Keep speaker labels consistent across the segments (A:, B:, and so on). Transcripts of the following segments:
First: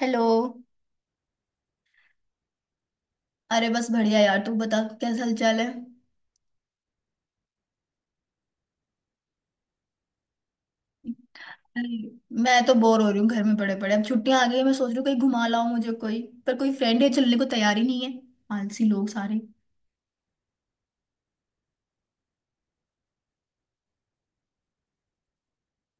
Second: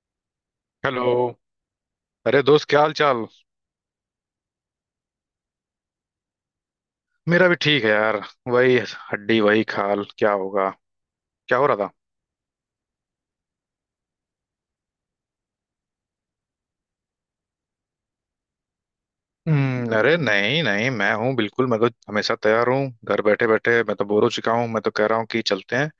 A: Hello.
B: Hello. अरे दोस्त, क्या हाल चाल?
A: अरे बस बढ़िया यार, तू बता कैसा हालचाल है?
B: मेरा भी ठीक है यार। वही हड्डी वही खाल, क्या होगा? क्या हो रहा था?
A: अरे, मैं तो बोर हो रही हूँ घर में पड़े पड़े। अब छुट्टियां आ गई हैं, मैं सोच रही हूँ कहीं घुमा लाऊं मुझे कोई। पर कोई फ्रेंड है चलने को तैयार ही नहीं है। आलसी लोग सारे।
B: हम्म। अरे नहीं नहीं, मैं हूँ बिल्कुल। मैं तो हमेशा तैयार हूँ। घर बैठे बैठे मैं तो बोर हो चुका हूँ। मैं तो कह रहा हूँ कि चलते हैं।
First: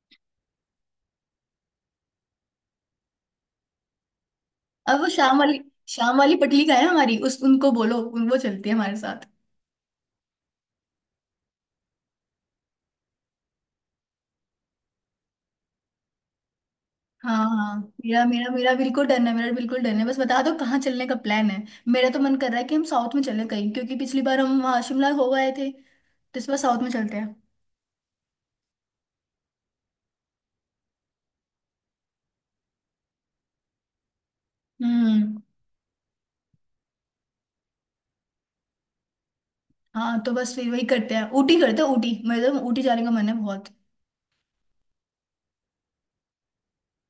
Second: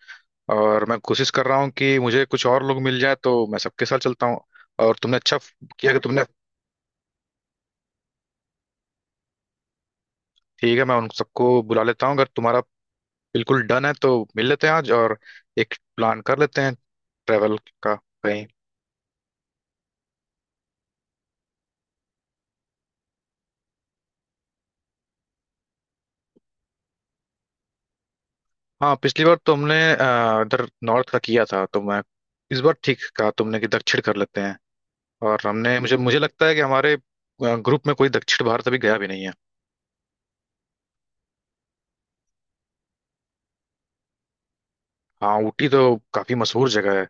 B: और मैं कोशिश कर रहा हूँ कि मुझे कुछ और लोग मिल जाए, तो मैं सबके साथ चलता हूँ। और
A: अब वो
B: तुमने अच्छा किया कि
A: शाम
B: तुमने।
A: वाली पटली का है हमारी, उस उनको बोलो, उन वो चलती है हमारे साथ।
B: ठीक है, मैं उन सबको बुला लेता हूँ। अगर तुम्हारा बिल्कुल डन है तो मिल लेते हैं आज और एक प्लान कर लेते हैं,
A: हाँ
B: ट्रेवल
A: हाँ,
B: का
A: मेरा
B: कहीं।
A: मेरा मेरा बिल्कुल डन है। मेरा बिल्कुल डन है, बस बता दो कहाँ चलने का प्लान है। मेरा तो मन कर रहा है कि हम साउथ में चले कहीं, क्योंकि पिछली बार हम वहाँ शिमला हो गए थे तो इस बार साउथ में चलते हैं।
B: हाँ, पिछली बार तुमने इधर नॉर्थ का किया था, तो मैं इस बार, ठीक कहा तुमने कि दक्षिण कर लेते हैं।
A: हम्म।
B: और हमने, मुझे मुझे लगता है कि हमारे ग्रुप में कोई दक्षिण भारत अभी गया भी नहीं है।
A: हाँ, तो बस फिर वही करते हैं, ऊटी करते हैं। ऊटी मेरे तो, ऊटी जाने का मन है बहुत।
B: हाँ, ऊटी तो काफी मशहूर जगह है।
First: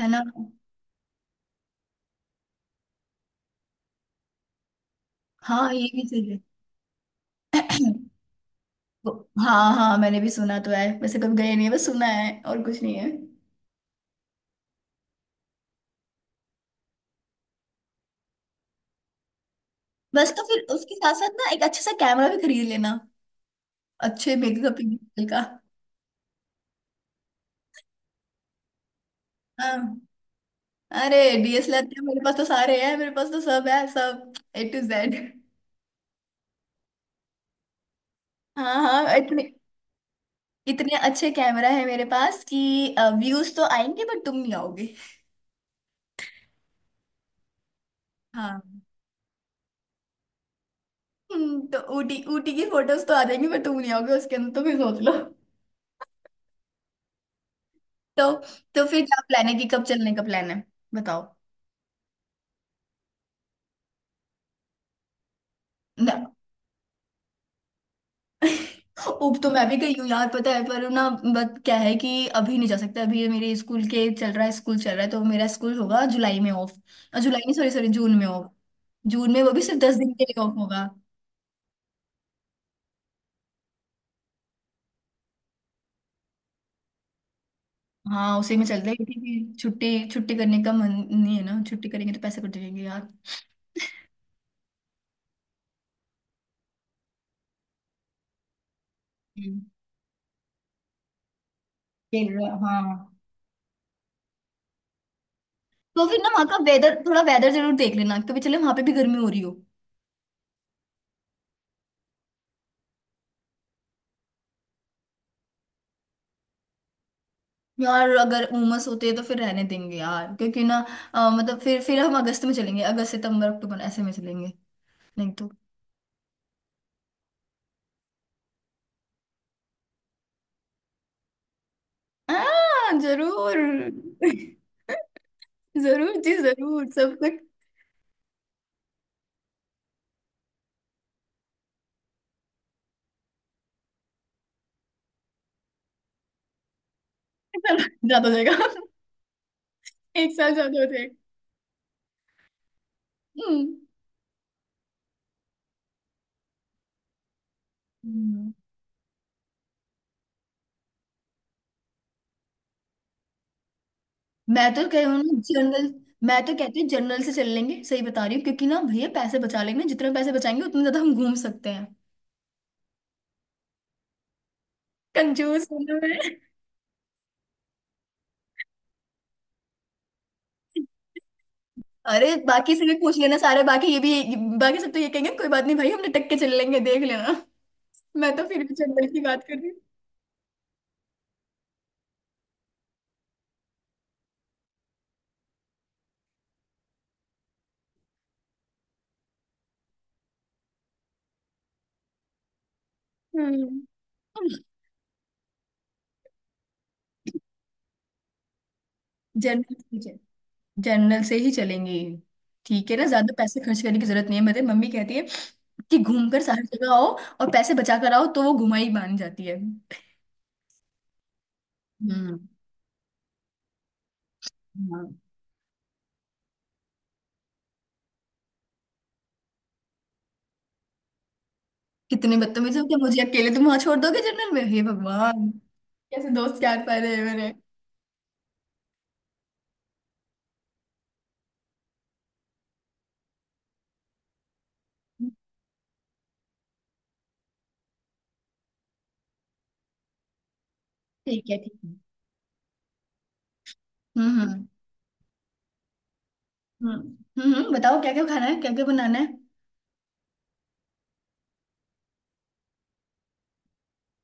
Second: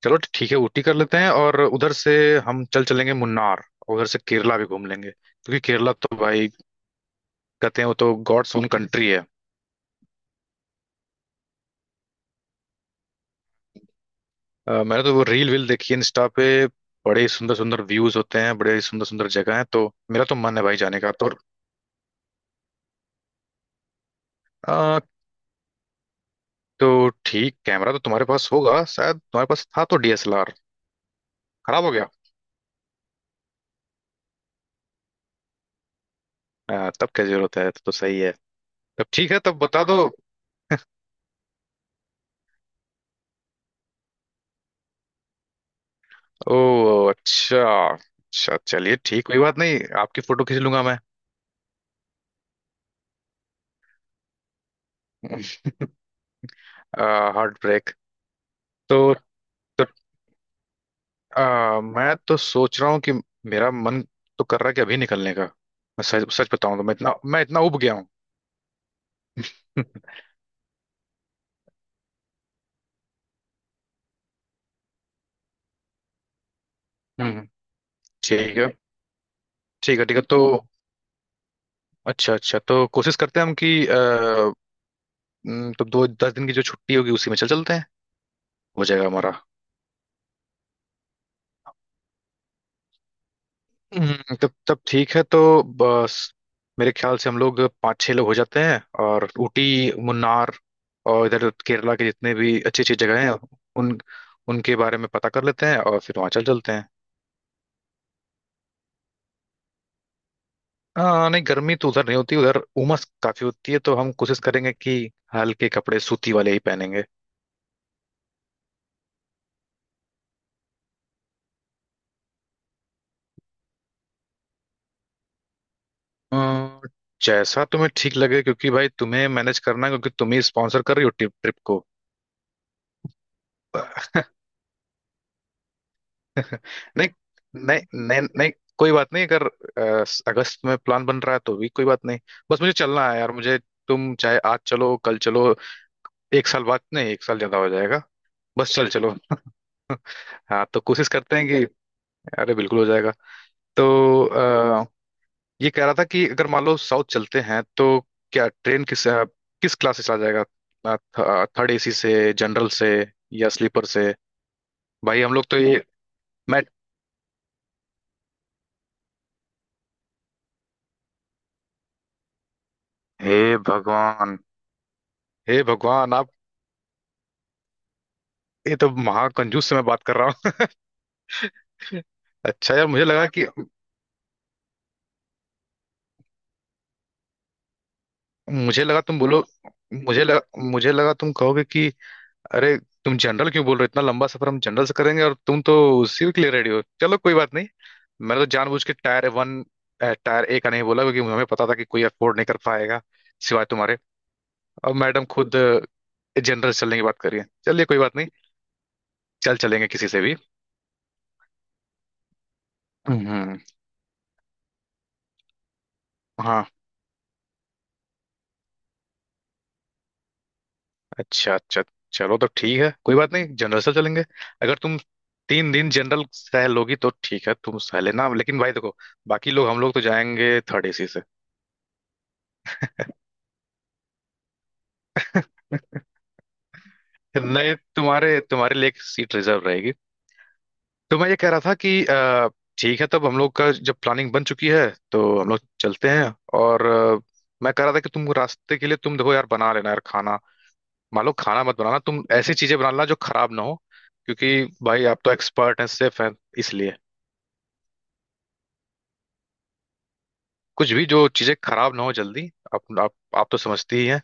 A: है
B: चलो
A: ना?
B: ठीक है, ऊटी कर लेते हैं, और उधर से हम चल चलेंगे मुन्नार, और उधर से केरला भी घूम लेंगे, क्योंकि
A: हाँ, ये
B: केरला
A: भी
B: तो
A: सही है।
B: भाई, कहते हैं वो तो गॉड्स ओन कंट्री है।
A: हाँ हाँ, मैंने भी सुना तो है, वैसे कभी गए नहीं है, बस सुना है और कुछ नहीं है।
B: मैंने तो वो रील वील देखी है इंस्टा पे। बड़े सुंदर सुंदर व्यूज होते हैं, बड़े सुंदर सुंदर जगह है, तो मेरा
A: बस
B: तो
A: तो
B: मन
A: फिर
B: है भाई
A: उसके
B: जाने का।
A: साथ साथ ना एक अच्छा सा कैमरा भी खरीद लेना, अच्छे मेकअप
B: तो
A: का।
B: तो ठीक, कैमरा तो तुम्हारे पास होगा शायद। तुम्हारे पास
A: हाँ,
B: था तो डीएसएलआर।
A: अरे
B: खराब
A: DSLR
B: हो गया?
A: मेरे पास तो सारे हैं, मेरे पास तो सब है, सब A to Z।
B: हाँ, तब क्या जरूरत है, तो सही है।
A: हाँ
B: तब
A: हाँ।
B: ठीक है,
A: इतने
B: तब बता दो।
A: इतने अच्छे कैमरा है मेरे पास कि व्यूज तो आएंगे, बट तुम नहीं आओगे।
B: ओ अच्छा। अच्छा
A: हाँ,
B: चलिए ठीक, कोई बात नहीं, आपकी फोटो खींच लूंगा मैं।
A: तो ऊटी ऊटी की फोटोज तो आ जाएंगी, पर तुम नहीं आओगे उसके अंदर। तो फिर सोच लो।
B: Heart break.
A: तो तो फिर
B: तो,
A: क्या प्लान है कि कब
B: तो
A: चलने का प्लान है? बताओ।
B: मैं तो सोच रहा हूँ कि मेरा मन तो कर रहा है कि अभी निकलने का। मैं
A: ना,
B: सच सच बताऊं तो मैं इतना उब गया हूँ।
A: उप तो मैं भी गई हूँ यार, पता है? पर ना, बट क्या है कि अभी नहीं जा सकता। अभी ये मेरे स्कूल के चल रहा है, स्कूल चल रहा है, तो मेरा स्कूल होगा जुलाई में ऑफ। जुलाई
B: हम्म।
A: नहीं, सॉरी सॉरी, जून में ऑफ।
B: ठीक है,
A: जून में, वो भी सिर्फ दस
B: ठीक है,
A: दिन
B: ठीक है
A: के
B: तो।
A: लिए ऑफ होगा।
B: अच्छा अच्छा, तो कोशिश करते हैं हम कि तो दो 10 दिन की जो छुट्टी होगी उसी में चल चलते हैं।
A: हाँ, उसी में
B: हो
A: चलते हैं
B: जाएगा हमारा।
A: क्योंकि छुट्टी छुट्टी करने का मन नहीं है ना। छुट्टी करेंगे तो पैसे कट जाएंगे यार।
B: तब तब ठीक है तो बस। मेरे ख्याल से हम लोग पाँच छह लोग हो जाते हैं, और ऊटी,
A: हम्म,
B: मुन्नार और इधर केरला के
A: फिर
B: जितने भी
A: हाँ।
B: अच्छी अच्छी जगह हैं उन उनके बारे में पता कर लेते हैं, और
A: तो फिर
B: फिर
A: ना,
B: वहाँ चल
A: वहां का
B: चलते हैं।
A: वेदर थोड़ा, वेदर जरूर देख लेना, कभी चले वहां पे भी गर्मी हो रही हो।
B: हाँ नहीं, गर्मी तो उधर नहीं होती। उधर उमस काफी होती है, तो हम कोशिश करेंगे कि हल्के कपड़े सूती वाले ही पहनेंगे।
A: यार अगर उमस होती है तो फिर रहने देंगे यार, क्योंकि ना मतलब फिर हम अगस्त में चलेंगे, अगस्त सितंबर अक्टूबर ऐसे में चलेंगे, नहीं तो।
B: अ, जैसा तुम्हें ठीक लगे, क्योंकि भाई तुम्हें मैनेज करना है, क्योंकि तुम ही स्पॉन्सर कर रही हो ट्रिप ट्रिप को।
A: जरूर। जरूर जी, जरूर
B: नहीं
A: सब कुछ।
B: नहीं नहीं नहीं, कोई बात नहीं, अगर अगस्त में प्लान बन रहा है तो भी कोई बात नहीं। बस मुझे चलना है यार, मुझे। तुम चाहे आज चलो, कल चलो, एक साल बाद नहीं, एक साल ज्यादा हो जाएगा।
A: ज्यादा हो जाएगा।
B: बस चल चलो।
A: एक साल
B: हाँ,
A: ज्यादा
B: तो
A: हो
B: कोशिश
A: जाएगा।
B: करते हैं कि अरे बिल्कुल हो जाएगा।
A: हम्म।
B: तो अ, ये कह रहा था कि अगर मान लो साउथ चलते हैं, तो क्या
A: हम्म।
B: ट्रेन, किस किस क्लास से चला जाएगा? थर्ड एसी से, जनरल से या स्लीपर से?
A: मैं तो कह रही हूँ
B: भाई हम
A: ना,
B: लोग तो ये,
A: जनरल। मैं तो
B: मैं,
A: कहती हूँ जनरल से चल लेंगे, सही बता रही हूँ क्योंकि ना भैया पैसे बचा लेंगे। जितने पैसे बचाएंगे उतने ज्यादा हम घूम सकते हैं।
B: हे भगवान। हे
A: कंजूस हूँ ना
B: भगवान
A: मैं।
B: आप! ये तो महाकंजूस से मैं बात कर रहा हूँ।
A: अरे बाकी
B: अच्छा
A: से
B: यार,
A: भी पूछ लेना, सारे बाकी, ये भी बाकी सब, तो ये कहेंगे कोई बात नहीं भाई, हम लटक के चल लेंगे, देख लेना। मैं तो फिर भी
B: मुझे लगा
A: जनरल
B: तुम
A: की बात
B: बोलो,
A: कर रही
B: मुझे लगा तुम कहोगे कि अरे, तुम जनरल क्यों बोल रहे हो, इतना लंबा सफर हम जनरल से करेंगे? और तुम तो उसी के लिए रेडी हो, चलो कोई बात नहीं। मैंने तो जानबूझ के टायर वन, टायर ए का नहीं बोला, क्योंकि हमें पता था कि कोई अफोर्ड नहीं कर पाएगा सिवाय
A: हूँ,
B: तुम्हारे। और मैडम खुद जनरल चलने की बात कर रही है, चलिए कोई बात नहीं, चल चलेंगे
A: जनरल।
B: किसी से भी।
A: जनरल से ही चलेंगे। ठीक है ना, ज्यादा
B: हम्म,
A: पैसे खर्च करने की जरूरत नहीं है। मेरे मम्मी कहती है कि घूम कर सारी
B: हाँ।
A: जगह आओ और पैसे बचा कर आओ, तो वो घुमाई मान जाती है।
B: अच्छा अच्छा, चलो
A: हम्म।
B: तो ठीक है, कोई बात नहीं, जनरल से चलेंगे। अगर तुम
A: हाँ।
B: 3 दिन जनरल सह लोगी तो ठीक है, तुम सह लेना, लेकिन भाई देखो, बाकी लोग, हम लोग तो जाएंगे थर्ड एसी से।
A: कितने बदतमीज हो? क्या मुझे अकेले तुम वहां छोड़ दोगे जनरल में? हे भगवान, कैसे दोस्त क्या पा रहे हैं मेरे।
B: नहीं, तुम्हारे तुम्हारे लिए एक सीट रिजर्व रहेगी। तो मैं ये कह रहा था कि ठीक है तब, हम लोग का जब प्लानिंग बन चुकी है तो हम लोग चलते हैं। और मैं कह रहा था कि तुम रास्ते के लिए तुम देखो यार, बना लेना यार खाना। मान लो,
A: ठीक है
B: खाना मत
A: ठीक है।
B: बनाना तुम, ऐसी चीजें बना लेना जो खराब ना हो, क्योंकि
A: हम्म।
B: भाई आप तो एक्सपर्ट हैं, सेफ हैं, इसलिए
A: हम्म। बताओ क्या क्या खाना है, क्या क्या बनाना है।
B: कुछ भी, जो चीजें खराब ना हो जल्दी। आप तो समझती ही हैं।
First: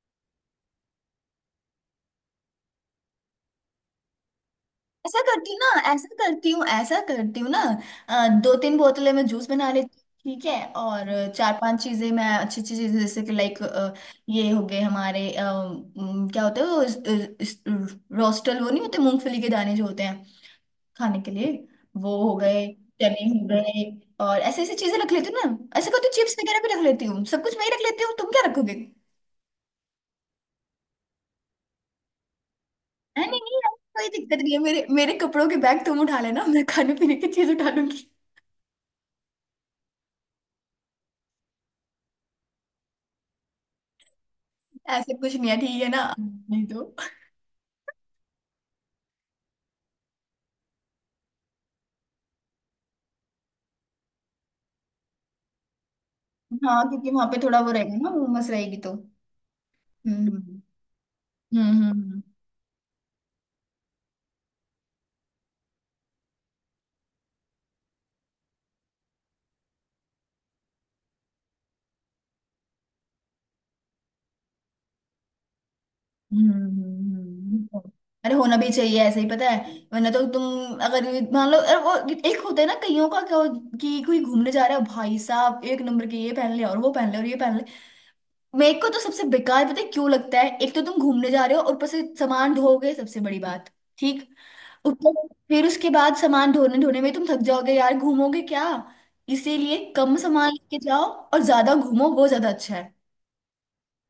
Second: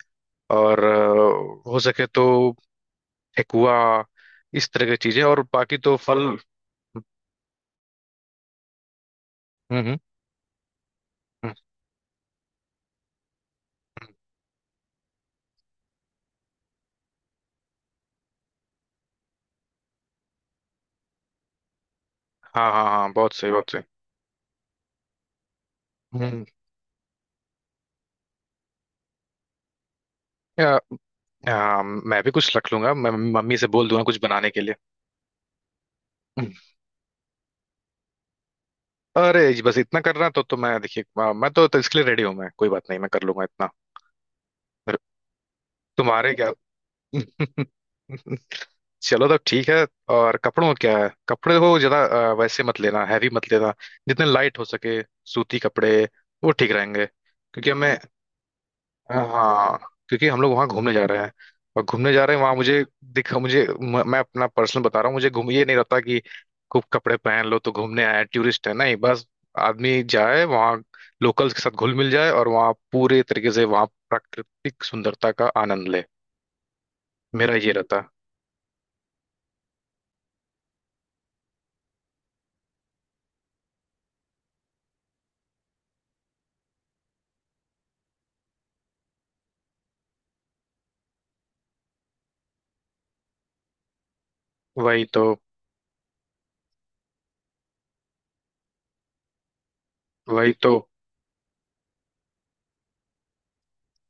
B: और हो सके तो ठेकुआ, इस तरह की
A: ऐसा
B: चीजें, और
A: करती हूँ
B: बाकी
A: ना,
B: तो
A: ऐसा
B: फल। हम्म।
A: करती हूँ, ऐसा करती हूँ ना, दो तीन बोतलें में जूस बना लेती
B: हम्म
A: हूँ, ठीक है? और चार
B: हम्म,
A: पांच चीजें, मैं अच्छी अच्छी चीजें जैसे कि लाइक, ये हो गए हमारे क्या होते हैं वो, इस- रोस्टल, वो नहीं होते मूंगफली के दाने जो होते हैं खाने के लिए? वो हो गए,
B: हाँ हाँ हाँ,
A: चने
B: बहुत
A: हो
B: सही बहुत सही।
A: गए। और ऐसी ऐसी चीजें रख लेती हूँ ना। ऐसा करती हूँ, चिप्स
B: हम्म।
A: वगैरह भी रख लेती हूँ। सब कुछ मैं ही रख लेती हूँ, तुम क्या रखोगे?
B: या, हाँ, मैं भी कुछ रख लूंगा, मैं
A: नहीं नहीं
B: मम्मी से
A: यार,
B: बोल दूंगा
A: कोई
B: कुछ
A: दिक्कत
B: बनाने
A: नहीं है।
B: के लिए।
A: मेरे मेरे कपड़ों के बैग तुम उठा लेना,
B: हम्म।
A: मैं खाने पीने की चीज उठा लूंगी।
B: अरे जी, बस इतना करना तो मैं देखिए, मैं तो इसके लिए रेडी हूँ मैं, कोई बात नहीं, मैं कर लूंगा इतना,
A: ऐसे कुछ नहीं है, ठीक है ना?
B: तुम्हारे क्या?
A: नहीं तो।
B: चलो तब ठीक है। और कपड़ों में क्या है, कपड़े को ज्यादा वैसे मत लेना, हैवी मत लेना, जितने लाइट हो सके, सूती कपड़े, वो ठीक
A: हाँ
B: रहेंगे
A: क्योंकि वहां पे थोड़ा
B: क्योंकि
A: वो रहेगा
B: हमें।
A: ना, उमस रहेगी तो।
B: हाँ। क्योंकि
A: हम्म
B: हम लोग वहाँ घूमने जा रहे हैं। और
A: हम्म।
B: घूमने जा रहे हैं वहाँ, मुझे दिखा, मैं अपना पर्सनल बता रहा हूँ, मुझे घूम ये नहीं रहता कि खूब कपड़े पहन लो, तो घूमने आए टूरिस्ट है नहीं, बस आदमी जाए वहाँ, लोकल्स के साथ घुल मिल जाए और वहाँ पूरे तरीके से वहाँ प्राकृतिक सुंदरता का आनंद ले।
A: हम्म।
B: मेरा ये रहता।
A: अरे होना भी चाहिए, ऐसे ही पता है। वरना तो तुम, अगर मान लो अरे वो एक होता है ना कईयों का कि कोई घूमने जा रहा है, भाई साहब एक नंबर के, ये पहन ले और वो पहन ले और ये पहन ले। मेरे को तो सबसे बेकार पता है, क्यों लगता है? एक तो तुम घूमने जा रहे हो और ऊपर से सामान ढोगे, सबसे बड़ी बात। ठीक,
B: वही तो
A: ऊपर फिर उसके बाद सामान ढोने ढोने में तुम थक जाओगे यार, घूमोगे क्या? इसीलिए कम सामान
B: वही तो
A: लेके जाओ, और ज्यादा घूमो, वो ज्यादा अच्छा है।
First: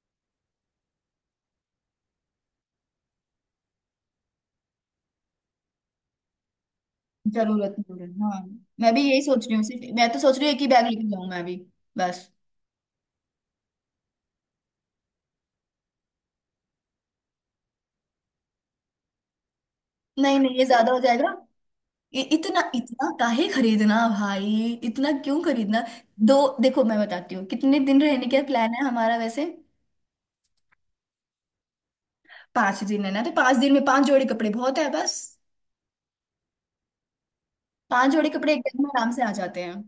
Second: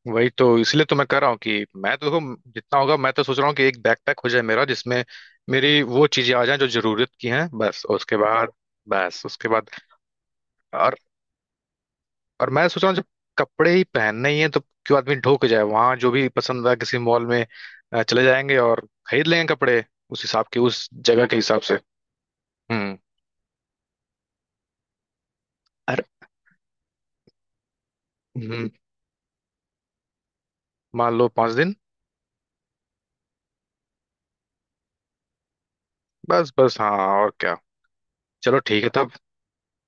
B: वही तो इसलिए तो मैं कह रहा हूँ कि मैं तो देखो, जितना होगा मैं तो सोच रहा हूँ कि एक बैकपैक हो जाए मेरा, जिसमें मेरी वो चीजें आ जाएं जो जरूरत की हैं
A: जरूरत
B: बस। और
A: नहीं है,
B: उसके
A: हाँ।
B: बाद,
A: मैं भी यही
B: बस
A: सोच
B: उसके
A: रही हूँ,
B: बाद,
A: सिर्फ। मैं तो सोच रही हूँ एक ही बैग
B: और
A: लेके जाऊँ मैं भी, बस।
B: और मैं सोच रहा हूँ, जब कपड़े ही पहनने ही हैं तो क्यों आदमी ढो के जाए, वहां जो भी पसंद आए किसी मॉल में चले जाएंगे और खरीद लेंगे कपड़े, उस
A: नहीं
B: हिसाब
A: नहीं,
B: के,
A: ये
B: उस
A: ज्यादा हो
B: जगह
A: जाएगा।
B: के हिसाब से।
A: ये इतना
B: हम्म।
A: इतना काहे खरीदना भाई, इतना क्यों खरीदना?
B: अरे
A: दो, देखो मैं बताती हूँ, कितने दिन रहने का
B: हम्म,
A: प्लान है हमारा वैसे?
B: मान लो 5 दिन।
A: 5 दिन है ना, तो 5 दिन में 5 जोड़ी कपड़े बहुत है, बस।
B: बस बस, हाँ, और क्या।
A: 5 जोड़े कपड़े
B: चलो
A: एक दिन
B: ठीक
A: में
B: है
A: आराम
B: तब।
A: से आ जाते हैं।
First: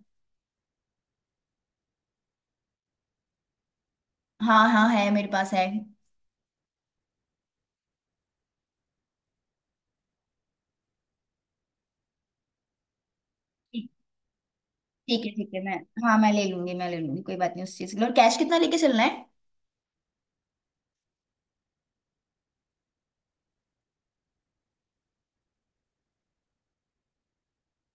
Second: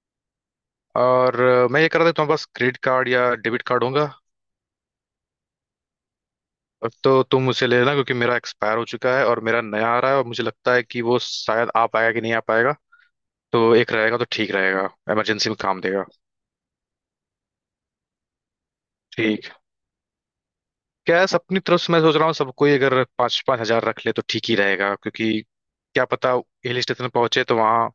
B: और मैं ये कह रहा था, तुम्हारे पास क्रेडिट कार्ड या डेबिट कार्ड होगा,
A: हाँ हाँ, है मेरे पास है।
B: और तो तुम उसे ले लेना, क्योंकि मेरा एक्सपायर हो चुका है और मेरा नया आ रहा है, और मुझे लगता है कि वो शायद आ पाएगा कि नहीं आ पाएगा, तो
A: ठीक,
B: एक रहेगा तो ठीक रहेगा, इमरजेंसी
A: ठीक
B: में
A: है मैं।
B: काम देगा।
A: हाँ मैं ले लूंगी, मैं ले लूंगी, कोई बात नहीं उस चीज के लिए। और कैश कितना लेके चलना है,
B: ठीक। क्या है, अपनी तरफ से मैं सोच रहा हूँ, सबको ही अगर पाँच पाँच हजार रख ले तो ठीक ही रहेगा, क्योंकि क्या पता, हिल स्टेशन पहुंचे तो वहाँ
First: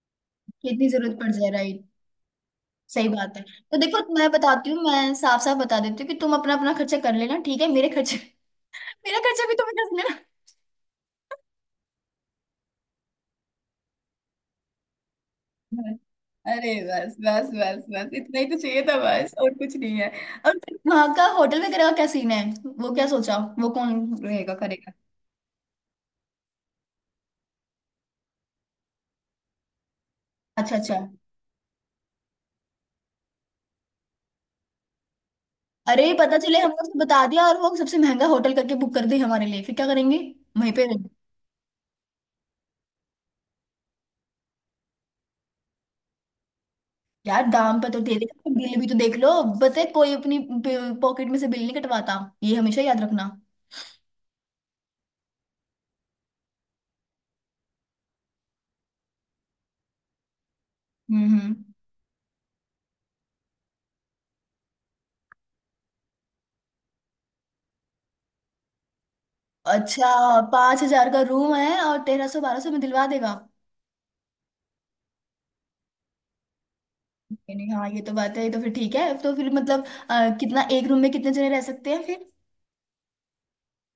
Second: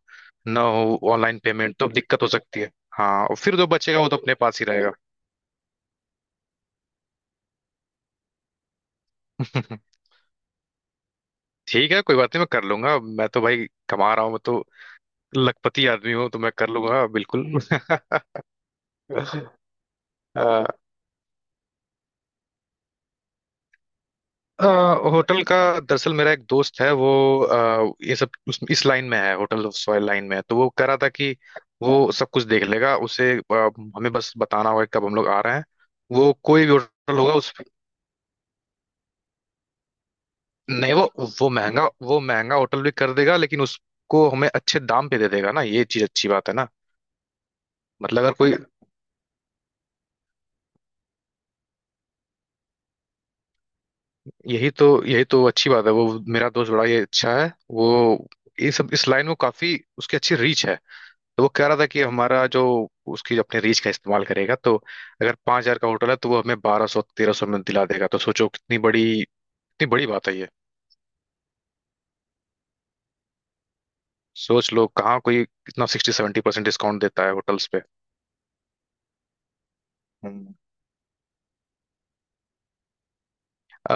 B: ना
A: कितनी
B: हो
A: जरूरत पड़
B: ऑनलाइन
A: जाए?
B: पेमेंट,
A: राइट,
B: तो दिक्कत हो सकती है।
A: सही
B: हाँ, और
A: बात है।
B: फिर जो
A: तो
B: बचेगा
A: देखो
B: वो तो
A: मैं
B: अपने पास ही
A: बताती हूँ,
B: रहेगा।
A: मैं साफ साफ बता देती हूँ कि तुम अपना अपना खर्चा कर लेना, ठीक है? मेरे खर्चे मेरा खर्चा भी तुम्हें कर लेना।
B: ठीक है, कोई बात नहीं, मैं कर लूंगा। मैं तो भाई कमा रहा हूँ, मैं तो लखपति आदमी हूँ, तो मैं कर
A: अरे
B: लूंगा
A: बस
B: बिल्कुल।
A: बस बस बस, इतना ही तो चाहिए था, बस और कुछ नहीं है। और
B: आ,
A: फिर वहाँ का होटल वगैरह का क्या सीन है? वो क्या सोचा, वो कौन रहेगा,
B: अ,
A: करेगा?
B: होटल का, दरअसल मेरा एक दोस्त है, वो ये सब इस लाइन में है, होटल ऑफ सॉयल लाइन में है। तो वो
A: अच्छा
B: कह
A: अच्छा।
B: रहा था कि वो सब कुछ देख लेगा, हमें बस बताना होगा कि कब हम लोग आ रहे हैं।
A: अरे
B: वो
A: पता चले
B: कोई भी
A: हमने उसको
B: होटल
A: बता
B: होगा,
A: दिया
B: उस
A: और वो सबसे महंगा होटल करके बुक कर दे हमारे लिए, फिर क्या करेंगे? वहीं पे
B: नहीं, वो महंगा होटल भी कर देगा, लेकिन उसको हमें अच्छे दाम पे दे देगा ना, ये चीज अच्छी बात है ना।
A: यार, दाम पे तो दे
B: मतलब अगर
A: देगा पर
B: कोई,
A: बिल भी तो देख लो। पता है, कोई अपनी पॉकेट में से बिल नहीं कटवाता, ये हमेशा याद रखना।
B: यही तो, यही तो अच्छी बात है, वो मेरा दोस्त बड़ा ये अच्छा है, वो ये सब इस लाइन में काफी, उसकी अच्छी रीच है। तो वो
A: हम्म।
B: कह रहा था कि हमारा जो, उसकी अपने रीच का इस्तेमाल करेगा, तो अगर 5,000 का होटल है तो वो हमें 1,200 1,300 में दिला देगा। तो सोचो कितनी बड़ी, कितनी बड़ी
A: अच्छा,
B: बात है ये।
A: 5,000 का रूम है और 1,300 1,200 में दिलवा देगा?
B: सोच लो, कहाँ कोई इतना 60-70% डिस्काउंट देता है
A: नहीं
B: होटल्स
A: नहीं,
B: पे।
A: हाँ ये तो बात है। ये तो फिर ठीक है। तो फिर मतलब
B: हम्म,
A: कितना, एक रूम में कितने जने रह सकते हैं फिर?
B: अ,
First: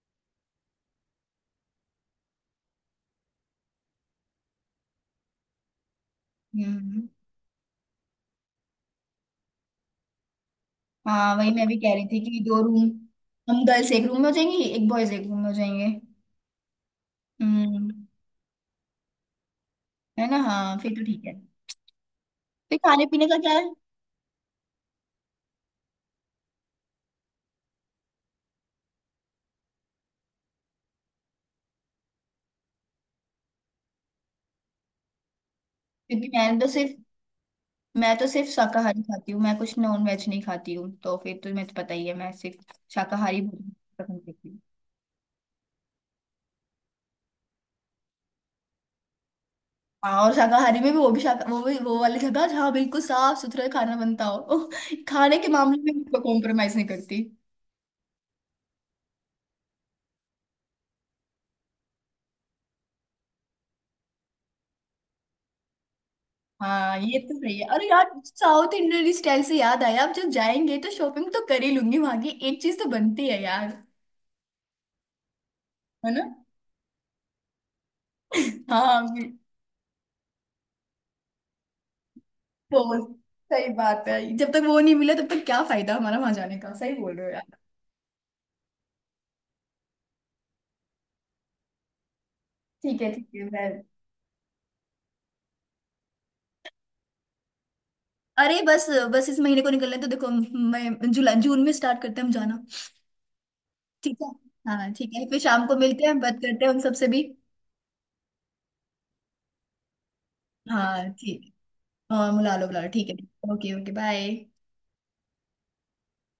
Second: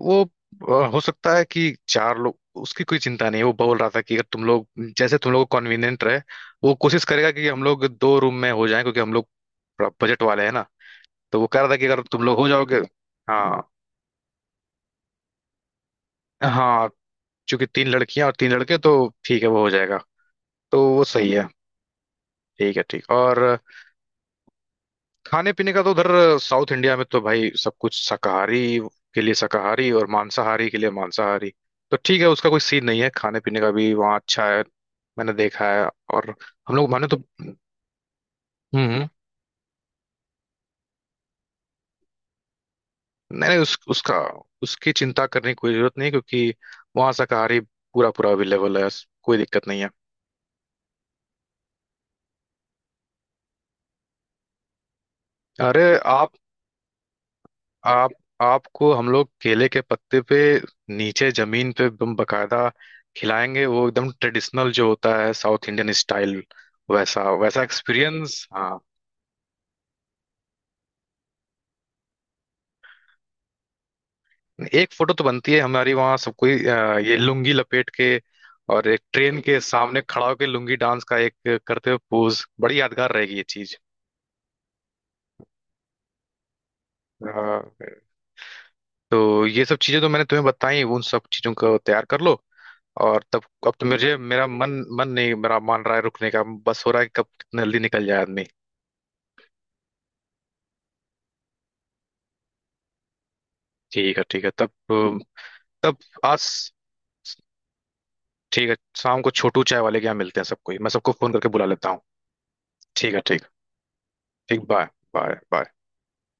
B: वो हो सकता है कि चार लोग, उसकी कोई चिंता नहीं है। वो बोल रहा था कि अगर तुम लोग, जैसे तुम लोग को कन्वीनियंट रहे, वो कोशिश
A: हम्म।
B: करेगा कि हम लोग दो रूम में हो जाएं, क्योंकि हम लोग बजट वाले हैं ना।
A: हाँ,
B: तो वो
A: वही
B: कह
A: मैं
B: रहा था
A: भी
B: कि
A: कह
B: अगर
A: रही थी
B: तुम लोग
A: कि
B: हो
A: दो
B: जाओगे,
A: रूम। हम
B: हाँ,
A: गर्ल्स एक रूम में हो जाएंगी, एक बॉयज एक रूम में हो जाएंगे।
B: हाँ चूंकि तीन
A: हम्म,
B: लड़कियां और तीन लड़के, तो ठीक है, वो हो जाएगा।
A: है ना? हाँ
B: तो
A: फिर तो
B: वो
A: ठीक
B: सही
A: है।
B: है। ठीक
A: फिर
B: है,
A: खाने
B: ठीक।
A: पीने का
B: और
A: क्या है?
B: खाने पीने का तो उधर साउथ इंडिया में तो भाई, सब कुछ, शाकाहारी के लिए शाकाहारी और मांसाहारी के लिए मांसाहारी। तो ठीक है, उसका कोई सीन नहीं है, खाने पीने का भी वहाँ अच्छा है, मैंने देखा है।
A: क्योंकि
B: और हम लोग माने तो। हम्म।
A: मैं तो सिर्फ शाकाहारी
B: हम्म।
A: खाती हूँ, मैं कुछ नॉन वेज नहीं खाती हूँ, तो फिर तुम्हें तो पता ही है मैं सिर्फ शाकाहारी
B: नहीं नहीं,
A: भोजन
B: उस, उसका
A: पसंद करती हूँ।
B: उसकी चिंता करने की कोई जरूरत नहीं है, क्योंकि वहाँ शाकाहारी पूरा पूरा अवेलेबल है, कोई दिक्कत नहीं है।
A: हाँ, और शाकाहारी में भी, वो भी शाका वो भी वो वाली जगह जहाँ बिल्कुल साफ सुथरा खाना बनता हो। खाने के मामले
B: अरे,
A: में मैं कॉम्प्रोमाइज नहीं करती।
B: आप आपको हम लोग केले के पत्ते पे, नीचे जमीन पे, एकदम बकायदा खिलाएंगे, वो एकदम ट्रेडिशनल जो होता है साउथ इंडियन स्टाइल।
A: हाँ ये
B: वैसा
A: तो सही
B: वैसा
A: है। अरे यार,
B: एक्सपीरियंस,
A: साउथ
B: हाँ।
A: इंडियन स्टाइल से याद आया, अब जब जाएंगे तो शॉपिंग तो कर ही लूंगी, वहां की एक चीज तो बनती है यार।
B: एक फोटो तो बनती है हमारी,
A: है
B: वहाँ
A: ना?
B: सब कोई ये लुंगी लपेट के, और एक
A: हाँ।
B: ट्रेन के सामने खड़ा होकर लुंगी डांस का एक करते हुए पोज, बड़ी
A: तो
B: यादगार रहेगी ये
A: सही
B: चीज।
A: बात है, जब तक वो नहीं मिला तब तक क्या फायदा हमारा वहां जाने का? सही बोल रहे हो यार।
B: हाँ, तो ये सब चीजें तो मैंने तुम्हें बताई, उन सब चीजों को तैयार कर लो। और
A: ठीक
B: तब
A: है मैं,
B: अब तो मुझे मेरा मन, मन नहीं, मेरा मान रहा है रुकने का, बस हो रहा है कि कब कितना जल्दी निकल जाए आदमी।
A: अरे बस बस, इस महीने को निकलने तो देखो, मैं जुलाई जून में स्टार्ट करते हैं हम जाना। ठीक
B: ठीक है,
A: है।
B: ठीक है तब।
A: हाँ ठीक है, फिर शाम को
B: तब
A: मिलते हैं, बात
B: आज
A: करते हैं उन सबसे भी।
B: ठीक है, शाम को छोटू चाय वाले के यहाँ मिलते हैं,
A: हाँ
B: सबको फोन
A: ठीक
B: करके
A: है,
B: बुला लेता हूँ।
A: हाँ बुला लो बुला लो, ठीक है
B: ठीक है, ठीक,
A: ओके ओके बाय।
B: ठीक। Bye, bye, bye.